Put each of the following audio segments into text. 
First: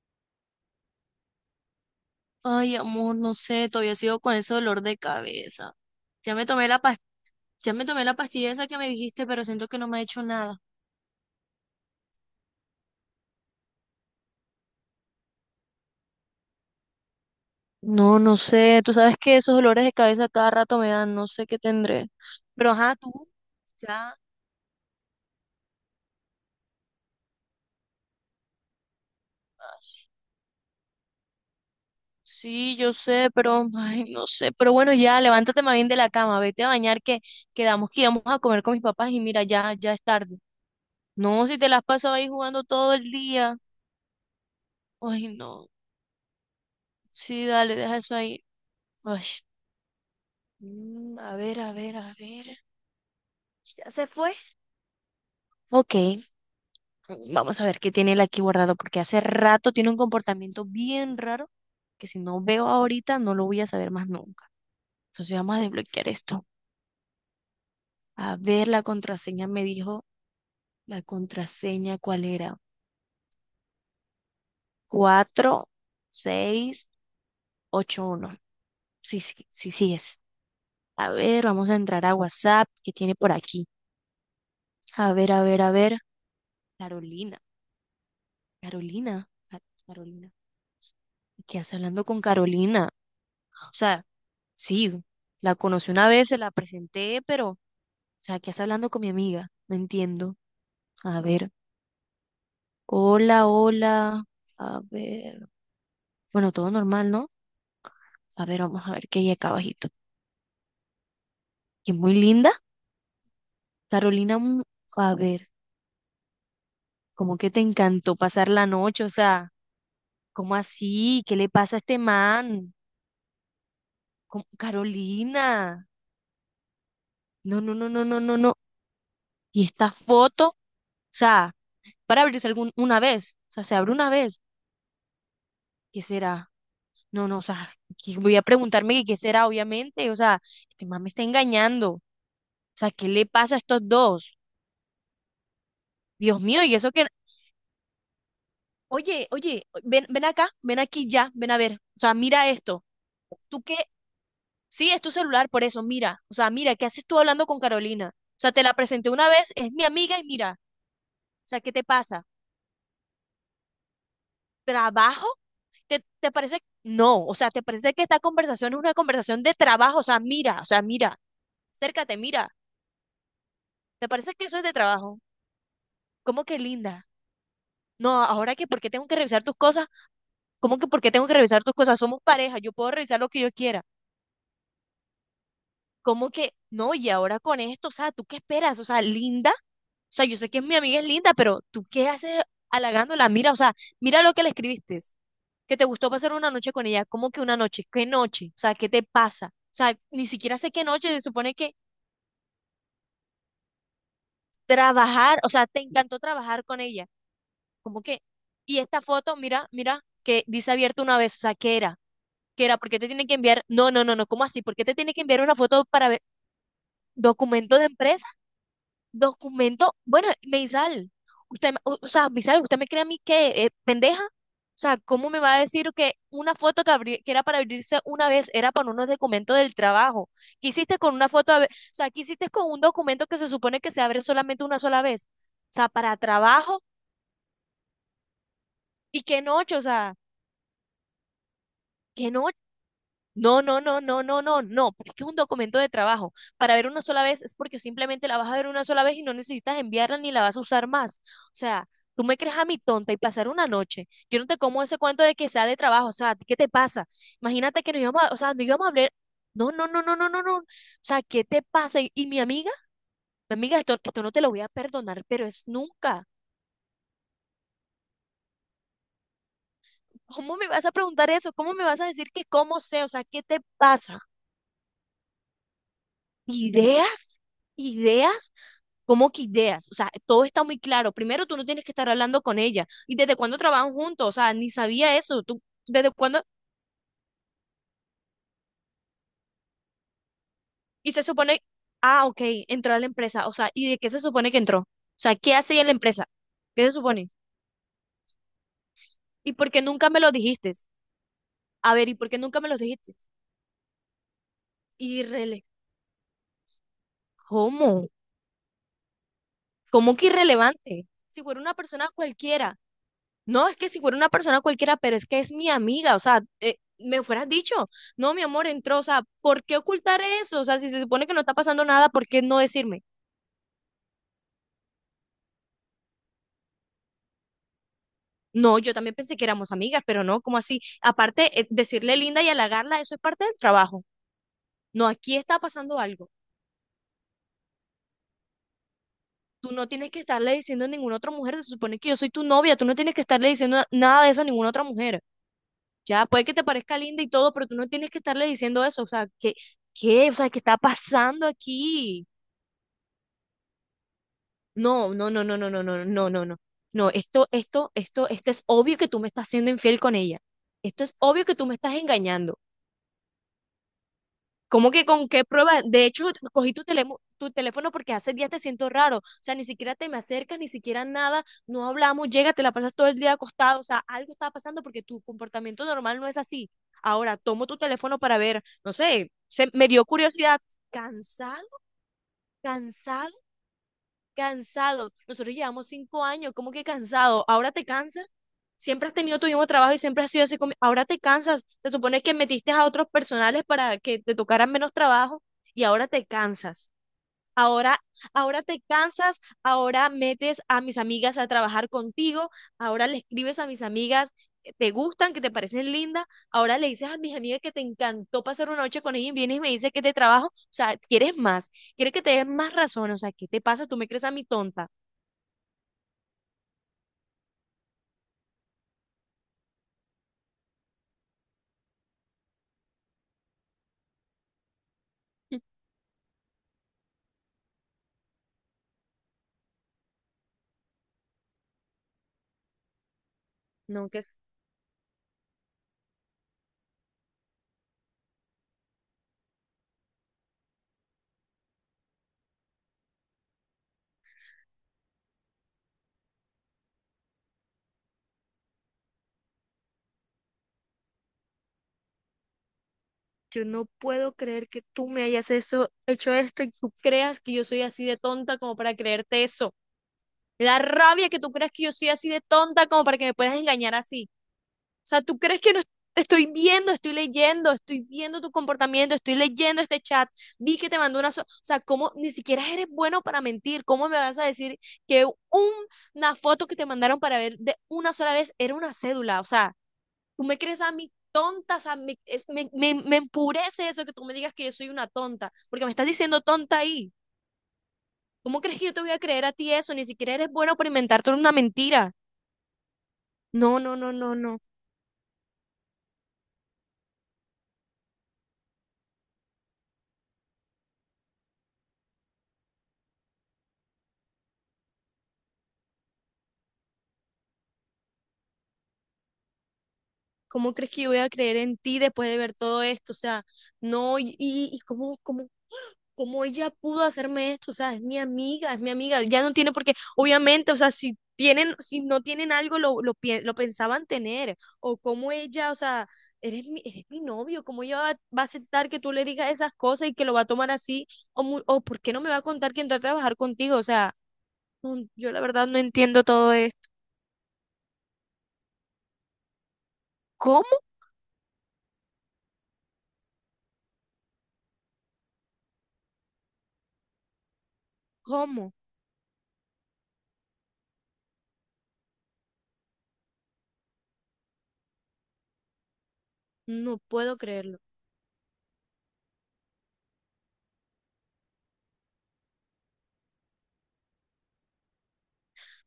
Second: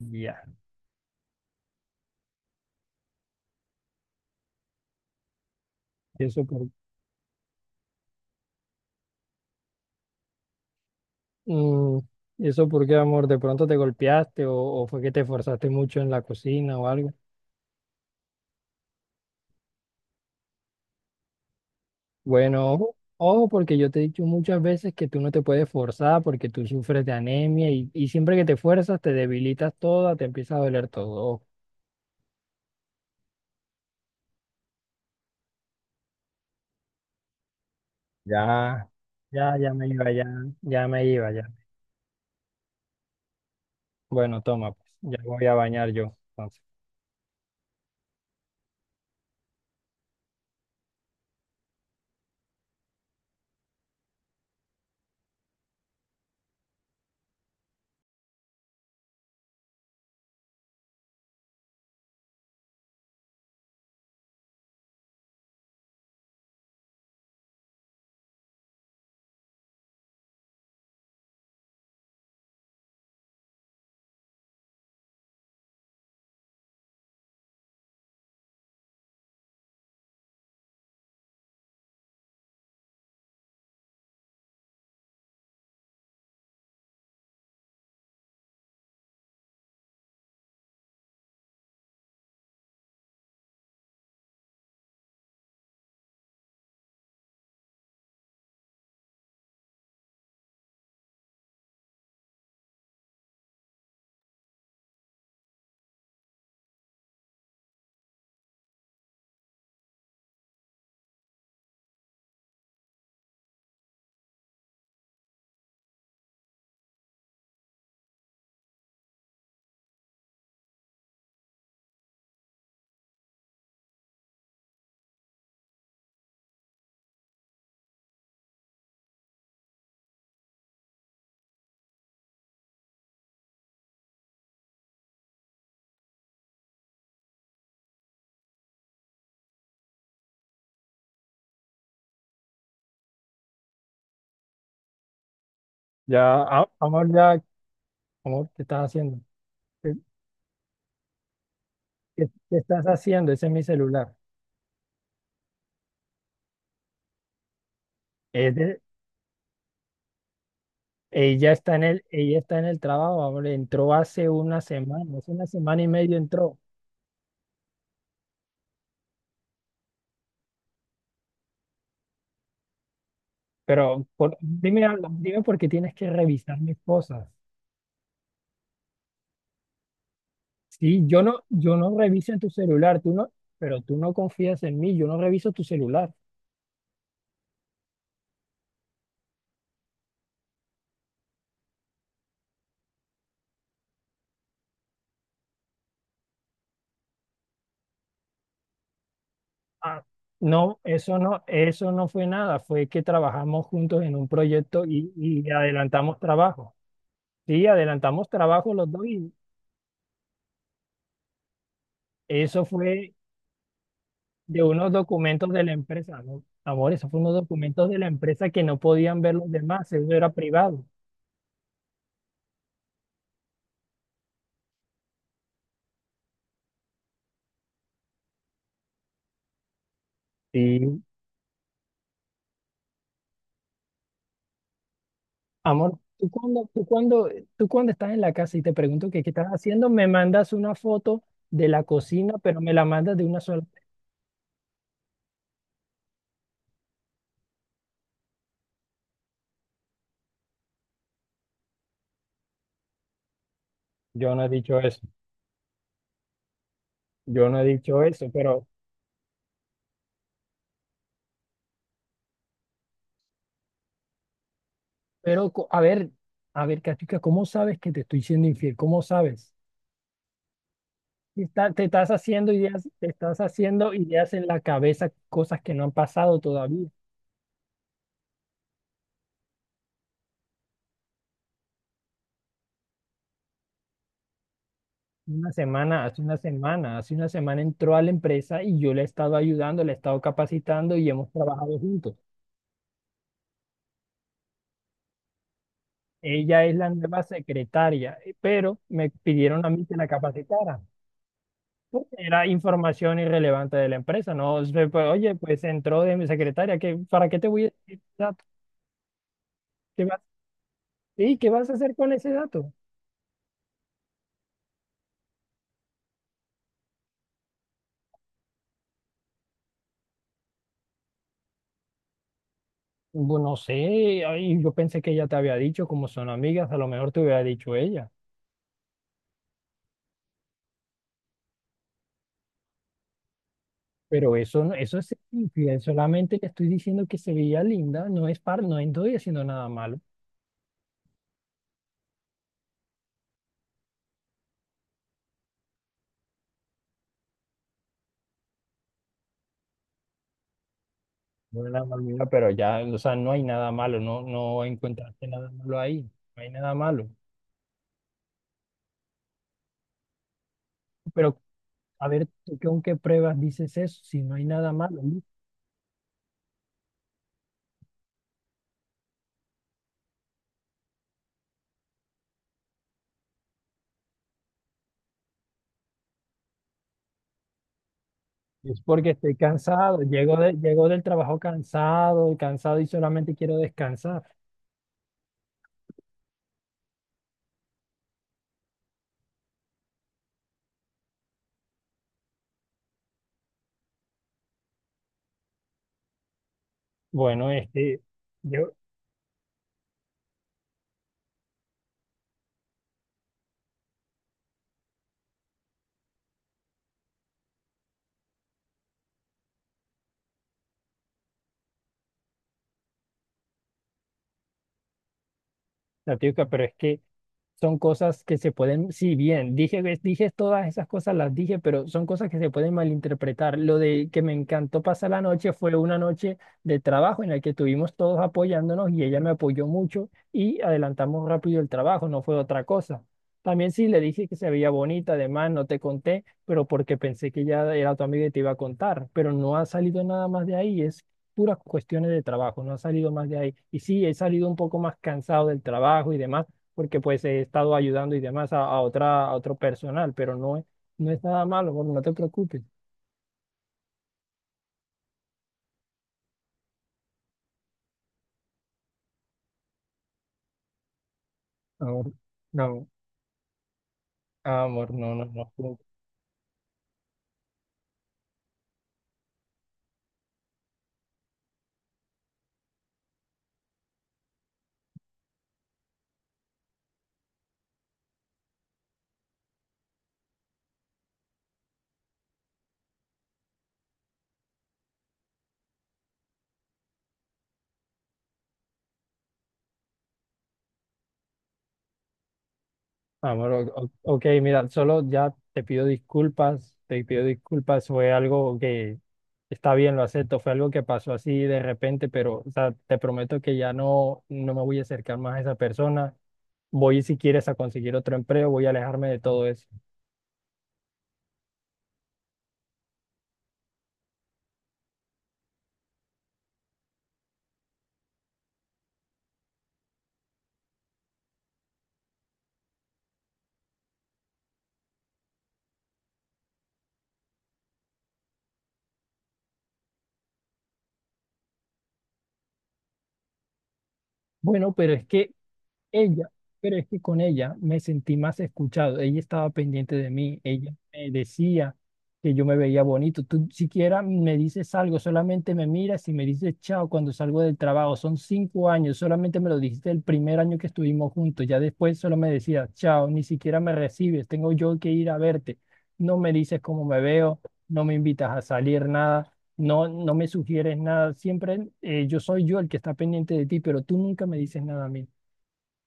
Ya. Ay, amor, no sé, todavía sigo con ese dolor de cabeza. ¿Y Ya eso me por, tomé la ya me tomé la pastilla esa que me dijiste, pero siento que no me ha hecho nada. mm, ¿Y eso por qué, amor? ¿De pronto te golpeaste o fue que te esforzaste mucho en la cocina o algo? No, no sé, tú sabes que esos dolores de cabeza cada rato me dan, no sé qué tendré. Bueno, Pero ojo, ajá, tú, ojo, porque yo te he ya. dicho muchas veces que tú no te puedes forzar porque tú sufres de anemia y siempre que te fuerzas te debilitas Ay, toda, te empieza a doler todo. Ojo. sí, yo sé, pero ay, no sé. Pero bueno, ya, levántate más bien de la cama, vete a bañar que quedamos que íbamos a comer con mis Ya, papás y mira, ya, ya ya, me ya es iba, ya, tarde. ya me iba, ya. No, si te las pasas ahí jugando todo el día. Bueno, toma, pues, ya Ay, voy a no. bañar yo. Sí, dale, deja eso ahí. Ay. A ver, a ver, a ver. ¿Ya se fue? Ok, vamos a ver qué tiene él aquí guardado, porque hace rato tiene un comportamiento bien raro que si no veo ahorita no lo voy a saber más nunca. Entonces vamos a desbloquear esto. A ver, la contraseña me dijo, la contraseña, ¿cuál era? 4681. Sí, sí, sí, sí es. A ver, vamos a entrar a WhatsApp, ¿qué tiene por aquí? A ver, a ver, a ver. Carolina, Carolina, Carolina. ¿Qué hace hablando con Carolina? O sea, sí, la conocí una vez, se la presenté, pero, o sea, ¿qué hace hablando con mi amiga? No entiendo. A ver, hola, hola. A ver, bueno, todo normal, ¿no? A ver, vamos a ver qué hay acá abajito. Que muy linda. Carolina, a ver, ¿cómo que te encantó pasar la noche? O sea, ¿cómo así? ¿Qué le pasa a este man? Carolina. No, no, no, no, no, no, no. ¿Y esta foto? O sea, para abrirse una vez. O sea, se abre una vez. ¿Qué será? No, no, o sea, y voy a preguntarme que qué será, obviamente. O sea, este man me está engañando. O sea, ¿qué le pasa a estos dos? Dios ya, mío, a- y eso que... amor, ya, Amor, ¿qué estás haciendo? Oye, oye, ¿Qué, ven, ven acá, ven aquí ya, ven a ver. O sea, qué- mira qué estás esto. haciendo? Ese es mi ¿Tú qué? celular. Sí, es tu celular, por eso, mira. O sea, mira, ¿qué haces tú hablando con Carolina? O sea, te la presenté una vez, es mi amiga y mira. O Ella sea, ¿qué está en te el, pasa? ella está en el trabajo, ahora entró ¿Trabajo? hace una semana y ¿Te, media te entró. parece? No, o sea, ¿te parece que esta conversación es una conversación de trabajo? O sea, mira, acércate, mira. ¿Te parece que eso es de Dime algo, trabajo? dime por qué tienes que ¿Cómo que revisar mis linda? cosas. No, ahora que, ¿por qué tengo que revisar tus cosas? ¿Cómo que, por Sí, qué yo tengo que no, revisar tus yo no cosas? Somos reviso en tu pareja, yo puedo celular, tú revisar lo no, que yo pero quiera. tú no confías en mí, yo no reviso tu celular. ¿Cómo que, no, y ahora con esto, o sea, ¿tú qué esperas? O sea, linda, o sea, yo sé que mi amiga es linda, pero ¿tú qué haces halagándola? Mira, o sea, mira lo que le escribiste, que te gustó pasar una noche con ella. ¿Cómo que una noche? ¿Qué noche? O sea, ¿qué te pasa? O sea, Ah, ni siquiera sé no, qué noche, eso se no, supone que eso no fue nada, fue que trabajamos juntos en un proyecto y, trabajar, o y sea, te adelantamos encantó trabajar trabajo. con ella. Sí, Como que, adelantamos trabajo y los esta dos y foto, mira, mira, que dice abierto una vez, o sea, ¿qué era? eso ¿Qué era? ¿Por qué te fue tiene que enviar? No, no, no, no, ¿cómo así? de ¿Por qué unos te tiene que enviar documentos una de la foto para ver empresa, ¿no? Amor, esos fueron unos documento de documentos de la empresa? empresa que no podían ver los demás, Documento, eso bueno, era privado. Meisal, usted, o sea, Meisal, ¿usted me cree a mí que pendeja? O sea, ¿cómo me va a decir que una foto que, que era para abrirse una vez era para unos documentos del trabajo? ¿Qué hiciste Sí. con una foto? O sea, ¿qué hiciste con un documento que se supone que se abre solamente una sola vez? O sea, Amor, para tú cuando, trabajo. tú cuando, tú cuando estás en la casa y te pregunto que Y qué qué estás noche, o haciendo, me sea, mandas una foto de la qué cocina, noche. pero me la mandas de una No, sola. no, no, no, no, no, no, porque es un documento de trabajo. Para ver una sola vez es porque simplemente la vas a ver una sola vez y no necesitas enviarla ni la vas a usar más. O sea, tú me crees a mí tonta y pasar una noche. Yo Yo no no he te dicho como ese eso, cuento de que sea de trabajo, o sea, ¿qué te pasa? yo no he Imagínate que dicho nos íbamos a, eso, o sea, nos pero, íbamos a hablar. No, no, no, no, no, no, no. O sea, ¿qué te pasa? ¿Y mi amiga? Mi amiga, esto no te lo voy a perdonar, pero pero, es co- a ver, nunca. a ver, Katica, ¿cómo sabes que te estoy siendo infiel? ¿Cómo sabes? ¿Cómo me vas a preguntar Y eso? Está- ¿Cómo me te vas a estás decir que haciendo cómo ideas, sé? te O sea, estás ¿qué te haciendo pasa? ideas en la cabeza, cosas que no han pasado todavía. Ideas, ideas, ¿cómo que ideas? O sea, todo está muy claro. Primero, tú no tienes que estar hablando con ella. ¿Y desde cuándo trabajan juntos? O sea, ni sabía eso. Una ¿Tú semana, desde hace una cuándo? semana, hace una semana entró a la empresa y yo le he estado ayudando, le he estado capacitando y Y se hemos supone, trabajado juntos. ah, ok, entró a la empresa. O sea, ¿y de qué se supone que entró? O sea, ¿qué hace ella en la empresa? Ella es ¿Qué la se nueva supone? secretaria, pero me ¿Y pidieron a por qué mí que la nunca me lo dijiste? capacitara, A ver, porque ¿y por qué era nunca me lo dijiste? información irrelevante de la empresa, ¿no? Se- pues, oye, Irrele, pues entró de mi secretaria, ¿qué, para qué te voy a decir ese ¿Cómo? dato? ¿Qué ¿Cómo vas, que irrelevante? sí, Si ¿qué fuera vas a una hacer persona con ese dato? cualquiera. No, es que si fuera una persona cualquiera, pero es que es mi amiga, o sea, me hubieras dicho, no, mi amor, entró, o sea, ¿por qué ocultar eso? O sea, si se supone que no está pasando nada, ¿por qué no decirme? Bueno, no sé, ay, yo pensé que ella te había dicho, como son amigas, a lo mejor te hubiera dicho ella. No, yo también pensé que éramos amigas, pero no, ¿cómo así? Aparte, decirle linda y halagarla, eso es parte del trabajo. Pero eso, no- eso es No, ser aquí está infiel, pasando algo. solamente le estoy diciendo que se veía linda, no estoy haciendo nada Tú no malo. tienes que estarle diciendo a ninguna otra mujer, se supone que yo soy tu novia, tú no tienes que estarle diciendo nada de eso a ninguna otra mujer. Ya, puede que te parezca linda y todo, pero tú no tienes que estarle diciendo eso, o sea, ¿qué, qué? O sea, ¿qué está pasando No era nada malo, aquí? pero ya, o sea, no hay nada malo, no, no No, encontraste no, no, nada no, no, malo no, ahí, no, no, no no, hay no. nada malo. No, esto es obvio que tú me estás siendo infiel con ella. Esto es Pero obvio que tú me estás a ver, engañando. ¿tú con qué pruebas dices eso? Si no hay nada ¿Cómo malo, que ¿no? con qué prueba? De hecho, cogí tu teléfono porque hace días te siento raro. O sea, ni siquiera te me acercas, ni siquiera nada. No hablamos, llega, te la pasas todo el día acostado. O sea, algo está pasando porque tu comportamiento normal no es así. Ahora, tomo tu teléfono para ver, Es no porque sé, estoy se, me cansado, dio llego, de- curiosidad. llego del trabajo Cansado, cansado, cansado y cansado, solamente quiero descansar. cansado. Nosotros llevamos 5 años, ¿cómo que cansado? ¿Ahora te cansas? Siempre has tenido tu mismo trabajo y siempre has sido así. Ahora te cansas. Se supone que metiste a otros personales para que te tocaran menos trabajo y ahora te cansas. Bueno, Ahora, ahora yo, te cansas, ahora metes a mis amigas a trabajar contigo, ahora le escribes a mis amigas que te gustan, que te parecen lindas, ahora le dices a mis amigas que te encantó pasar una noche con ellas y vienes y me dices que te trabajo, o sea, quieres más. Quieres que te des más razón, o sea, ¿qué te pasa? Tú me crees a mi tonta. la típica, pero es que son cosas que se pueden, sí, bien, dije, ves, dije todas esas cosas, las dije, pero son cosas que se pueden malinterpretar. Lo de que me encantó pasar la noche fue una noche de trabajo en la que estuvimos todos apoyándonos y ella me apoyó mucho y adelantamos rápido el trabajo, no fue otra cosa. También sí le No, dije que que se veía bonita, además no te conté, pero porque pensé que ya era tu amiga y te iba a contar, pero no ha salido nada más de ahí, es puras cuestiones de trabajo, no ha salido más de ahí. Y sí, he salido un poco más cansado del trabajo y demás porque pues he estado ayudando y demás a otro personal, pero no es nada malo, amor, no te preocupes. yo no puedo creer que tú me hayas eso, hecho esto y tú creas que yo soy así de tonta como para creerte eso. Me da rabia que tú creas que yo soy Amor, así de no, tonta como para que me puedas engañar así. amor, O no, sea, no, tú no. crees que no. no estoy viendo, estoy leyendo, estoy viendo tu comportamiento, estoy leyendo este chat, vi que te mandó una... o sea, ¿cómo ni siquiera eres bueno para mentir? ¿Cómo me vas a decir que una foto que te mandaron para ver de una sola vez era una cédula? O sea, tú me crees a mí tonta, o sea, me empurece eso que tú me digas que yo soy una tonta, porque me estás diciendo tonta ahí. ¿Cómo crees que yo te voy a creer a ti eso? Ni siquiera eres bueno para inventarte una mentira. Amor, o- No, no, no, ok, no, no. mira, solo ya te pido disculpas, fue algo que está bien, lo acepto, fue algo que pasó así de repente, pero o sea, te prometo que ya no me voy a acercar más a esa persona. Voy, si quieres, a conseguir otro empleo, voy a alejarme de todo eso. ¿Cómo crees que yo voy a creer en ti después de ver todo esto? O sea, no, y cómo ¿cómo ella pudo hacerme esto? O sea, es mi amiga, ya no tiene por qué, obviamente, o sea, si tienen, si no tienen algo, lo pensaban tener, o cómo ella, o sea, eres mi novio, cómo ella va, va a aceptar que tú le digas esas cosas y que lo va a tomar así, o por qué no me va a contar que entró a trabajar contigo, o sea, Bueno, pero no, es que yo la verdad no entiendo Ella, todo pero es esto. que con ella me sentí más escuchado. Ella estaba pendiente de mí, ¿Cómo? ella me decía que yo me veía bonito. Tú siquiera me dices algo, solamente me miras y me dices chao cuando salgo del trabajo. Son cinco ¿Cómo? años, solamente me lo dijiste el primer año que estuvimos juntos. Ya después solo me decías chao, ni siquiera me recibes, tengo yo que ir a verte. No me dices cómo No me puedo veo, creerlo. no me invitas a salir, nada. No, no me sugieres nada. Siempre yo soy yo el que está pendiente de ti, pero tú nunca me dices nada a mí.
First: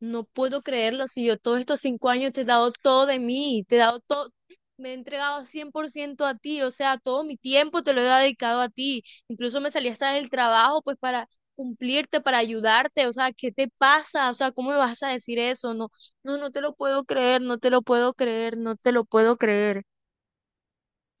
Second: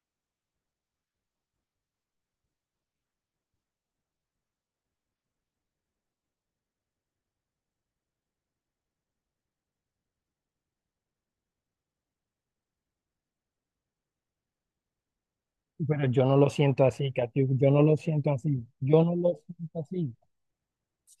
No puedo creerlo, si yo todos estos 5 años te he dado todo de mí, te he dado todo, me he entregado 100% a ti, o sea, todo mi tiempo te lo he dedicado a ti, incluso me salí hasta del trabajo pues para cumplirte, para ayudarte, o sea, ¿qué te pasa? O sea, ¿cómo me vas a decir eso? No, Pero yo no no, lo no te lo siento puedo así, creer, Katy, no yo te no lo lo puedo siento creer, así, no te yo lo no puedo lo siento creer, así.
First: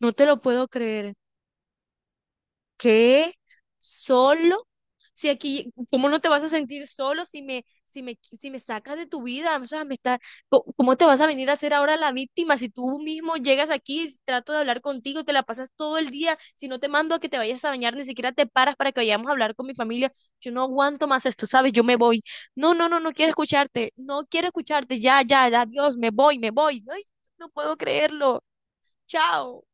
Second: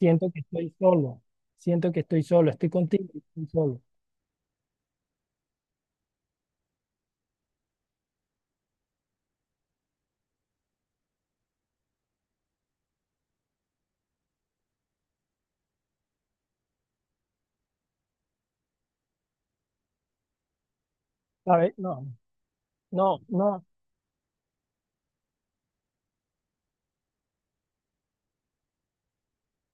no te que lo puedo estoy creer. solo, siento que estoy solo, estoy contigo, y ¿Qué? estoy solo. ¿Solo? Si aquí, ¿cómo no te vas a sentir solo si me, si me, si me sacas de tu vida? O sea, me está, ¿cómo te vas a venir a hacer ahora la víctima si tú mismo llegas aquí, trato de hablar contigo, te la pasas todo el día, si no te mando a que te vayas a bañar, ni siquiera te paras para que vayamos a hablar con mi familia, yo no aguanto más esto, ¿sabes? ¿Sabes? Yo me No, voy. No, no, no, no no, quiero no. escucharte, no quiero escucharte, ya, ya, ya, adiós, me voy, me voy. Ay, no puedo creerlo. Chao.